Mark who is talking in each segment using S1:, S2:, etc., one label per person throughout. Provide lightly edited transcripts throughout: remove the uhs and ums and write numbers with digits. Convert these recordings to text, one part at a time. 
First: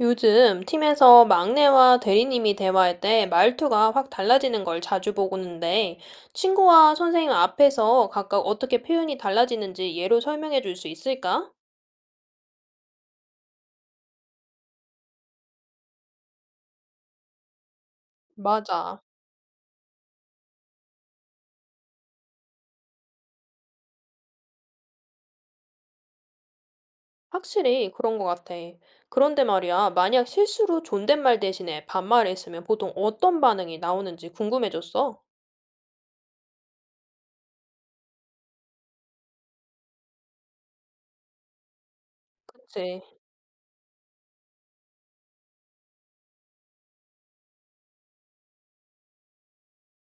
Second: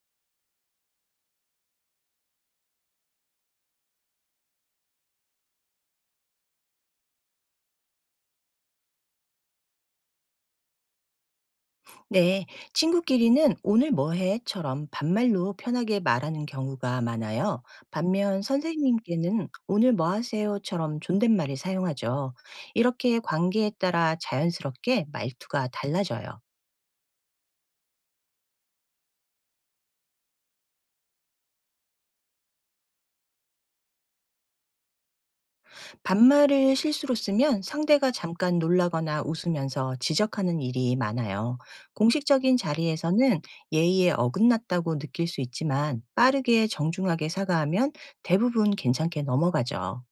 S1: 요즘 팀에서 막내와 대리님이 대화할 때 말투가 확 달라지는 걸 자주 보고는데 친구와 선생님 앞에서 각각 어떻게 표현이 달라지는지 예로 설명해 줄 수 있을까?
S2: 네, 친구끼리는 오늘 뭐 해?처럼 반말로 편하게 말하는 경우가 많아요. 반면
S1: 맞아.
S2: 선생님께는 오늘 뭐 하세요?처럼 존댓말을 사용하죠. 이렇게 관계에 따라 자연스럽게 말투가 달라져요.
S1: 확실히 그런 것 같아. 그런데 말이야, 만약 실수로 존댓말 대신에 반말을 했으면 보통 어떤 반응이 나오는지 궁금해졌어.
S2: 반말을 실수로 쓰면 상대가 잠깐 놀라거나 웃으면서 지적하는 일이 많아요. 공식적인
S1: 그치.
S2: 자리에서는 예의에 어긋났다고 느낄 수 있지만, 빠르게 정중하게 사과하면 대부분 괜찮게 넘어가죠.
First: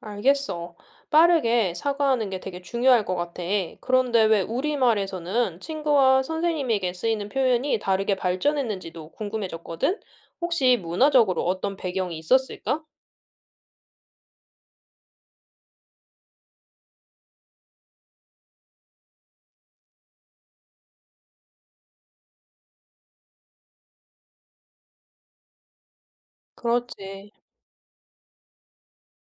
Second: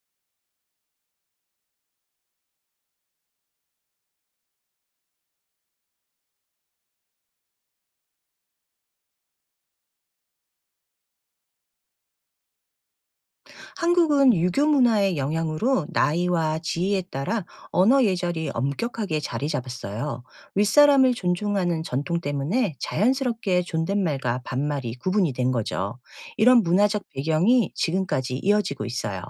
S1: 알겠어. 빠르게 사과하는 게 되게 중요할 것 같아. 그런데 왜 우리말에서는 친구와 선생님에게 쓰이는 표현이 다르게 발전했는지도 궁금해졌거든? 혹시 문화적으로 어떤 배경이 있었을까?
S2: 한국은 유교 문화의 영향으로 나이와 지위에 따라 언어 예절이 엄격하게 자리 잡았어요. 윗사람을 존중하는 전통 때문에 자연스럽게 존댓말과 반말이 구분이 된 거죠. 이런 문화적
S1: 그렇지.
S2: 배경이 지금까지 이어지고 있어요.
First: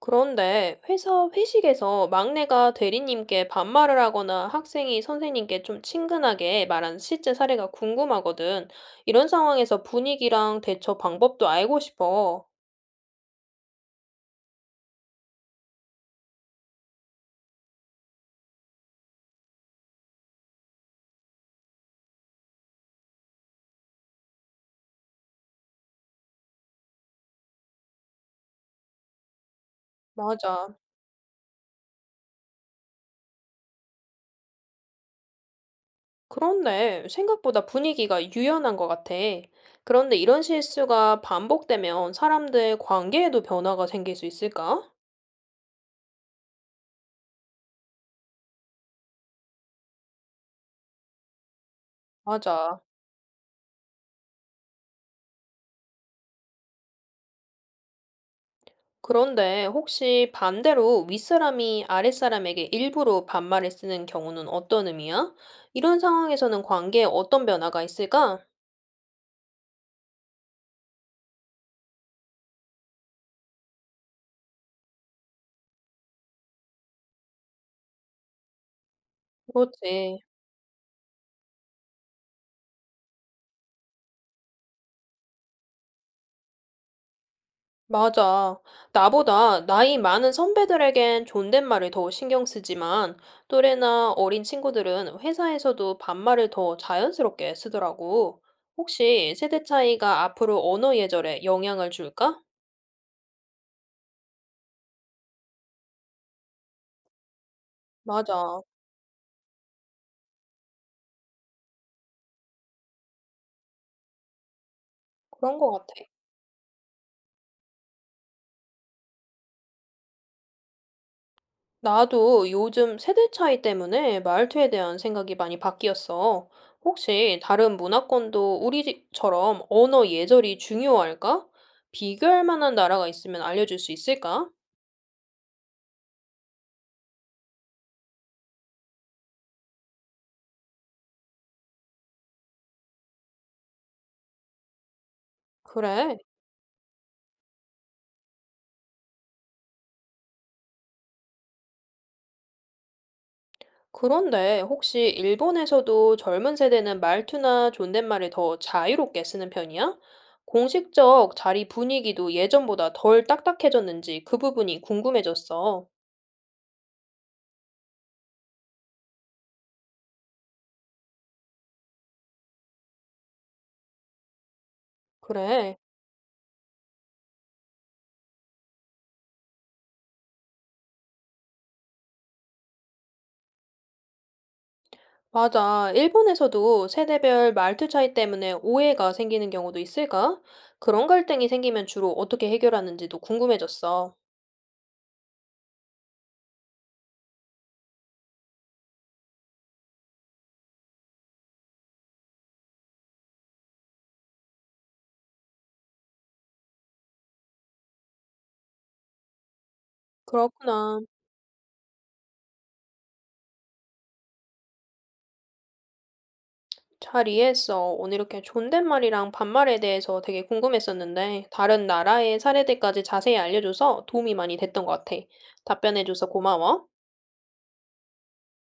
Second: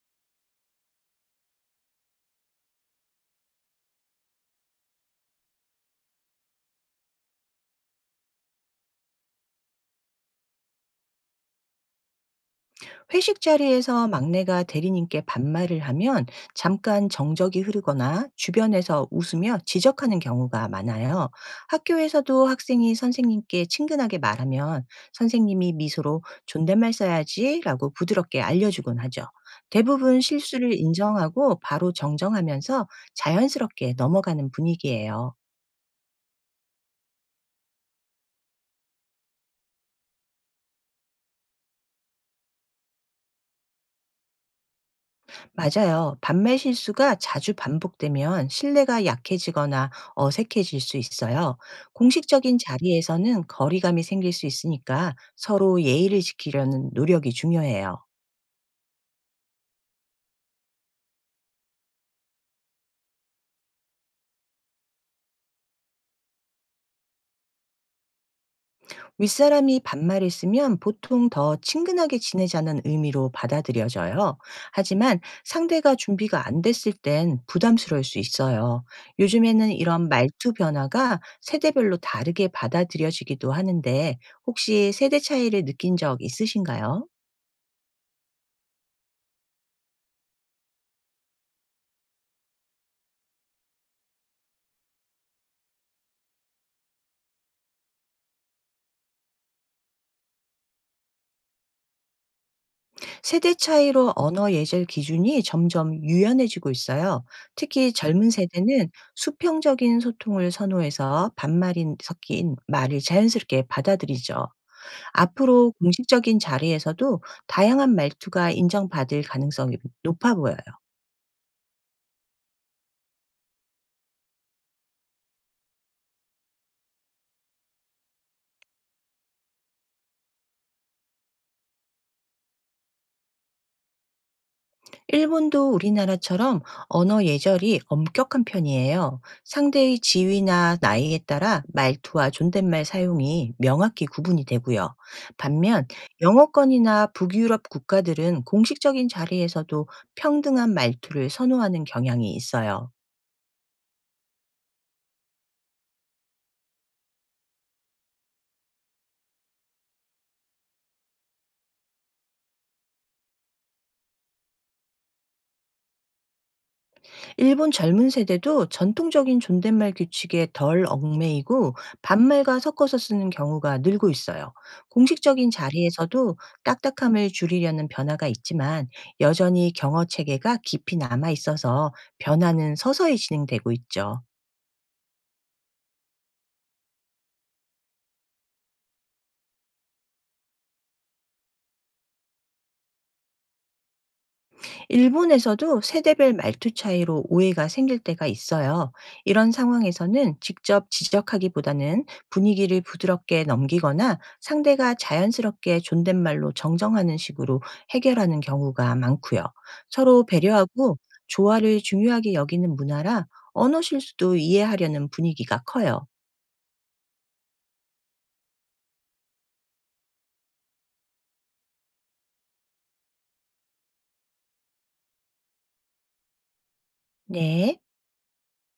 S1: 그런데 회사 회식에서 막내가 대리님께 반말을 하거나 학생이 선생님께 좀 친근하게 말한 실제 사례가 궁금하거든. 이런 상황에서 분위기랑 대처 방법도 알고 싶어.
S2: 회식 자리에서 막내가 대리님께 반말을 하면 잠깐 정적이 흐르거나 주변에서 웃으며 지적하는 경우가 많아요. 학교에서도 학생이 선생님께 친근하게 말하면, 선생님이 미소로 존댓말 써야지 라고 부드럽게 알려주곤 하죠. 대부분 실수를
S1: 맞아.
S2: 인정하고 바로 정정하면서 자연스럽게 넘어가는 분위기예요.
S1: 그렇네. 생각보다 분위기가 유연한 것 같아. 그런데 이런 실수가 반복되면 사람들 관계에도 변화가 생길 수 있을까?
S2: 맞아요. 반매 실수가 자주 반복되면 신뢰가 약해지거나 어색해질 수 있어요. 공식적인
S1: 맞아.
S2: 자리에서는 거리감이 생길 수 있으니까, 서로 예의를 지키려는 노력이 중요해요.
S1: 그런데 혹시 반대로 윗사람이 아랫사람에게 일부러 반말을 쓰는 경우는 어떤 의미야? 이런 상황에서는 관계에 어떤 변화가 있을까?
S2: 윗사람이 반말을 쓰면 보통 더 친근하게 지내자는 의미로 받아들여져요. 하지만 상대가 준비가 안 됐을 땐 부담스러울 수 있어요. 요즘에는 이런
S1: 그렇지.
S2: 말투 변화가 세대별로 다르게 받아들여지기도 하는데, 혹시 세대 차이를 느낀 적 있으신가요?
S1: 맞아. 나보다 나이 많은 선배들에겐 존댓말을 더 신경 쓰지만 또래나 어린 친구들은 회사에서도 반말을 더 자연스럽게 쓰더라고. 혹시 세대 차이가 앞으로 언어 예절에 영향을 줄까?
S2: 세대 차이로 언어 예절 기준이 점점 유연해지고 있어요. 특히 젊은
S1: 맞아.
S2: 세대는 수평적인 소통을 선호해서 반말이 섞인 말을 자연스럽게 받아들이죠.
S1: 그런
S2: 앞으로
S1: 것 같아.
S2: 공식적인 자리에서도 다양한 말투가 인정받을 가능성이 높아 보여요.
S1: 나도 요즘 세대 차이 때문에 말투에 대한 생각이 많이 바뀌었어. 혹시 다른 문화권도 우리처럼 언어 예절이 중요할까? 비교할 만한 나라가 있으면 알려줄 수 있을까?
S2: 일본도 우리나라처럼 언어 예절이 엄격한 편이에요. 상대의 지위나 나이에 따라 말투와 존댓말 사용이 명확히 구분이 되고요. 반면
S1: 그래.
S2: 영어권이나 북유럽 국가들은 공식적인 자리에서도 평등한 말투를 선호하는 경향이 있어요.
S1: 그런데 혹시 일본에서도 젊은 세대는 말투나 존댓말을 더 자유롭게 쓰는 편이야? 공식적 자리 분위기도 예전보다 덜 딱딱해졌는지 그 부분이 궁금해졌어.
S2: 일본 젊은 세대도 전통적인 존댓말 규칙에 덜 얽매이고 반말과 섞어서 쓰는 경우가 늘고 있어요. 공식적인
S1: 그래.
S2: 자리에서도 딱딱함을 줄이려는 변화가 있지만, 여전히 경어 체계가 깊이 남아 있어서 변화는 서서히 진행되고 있죠.
S1: 맞아. 일본에서도 세대별 말투 차이 때문에 오해가 생기는 경우도 있을까? 그런 갈등이 생기면 주로 어떻게 해결하는지도 궁금해졌어.
S2: 일본에서도 세대별 말투 차이로 오해가 생길 때가 있어요. 이런 상황에서는 직접 지적하기보다는 분위기를 부드럽게 넘기거나 상대가 자연스럽게 존댓말로 정정하는 식으로 해결하는 경우가 많고요. 서로 배려하고
S1: 그렇구나.
S2: 조화를 중요하게 여기는 문화라 언어 실수도 이해하려는 분위기가 커요.
S1: 잘 이해했어. 오늘 이렇게 존댓말이랑 반말에 대해서 되게 궁금했었는데, 다른 나라의 사례들까지 자세히 알려줘서 도움이 많이 됐던 것 같아. 답변해줘서 고마워.
S2: 네.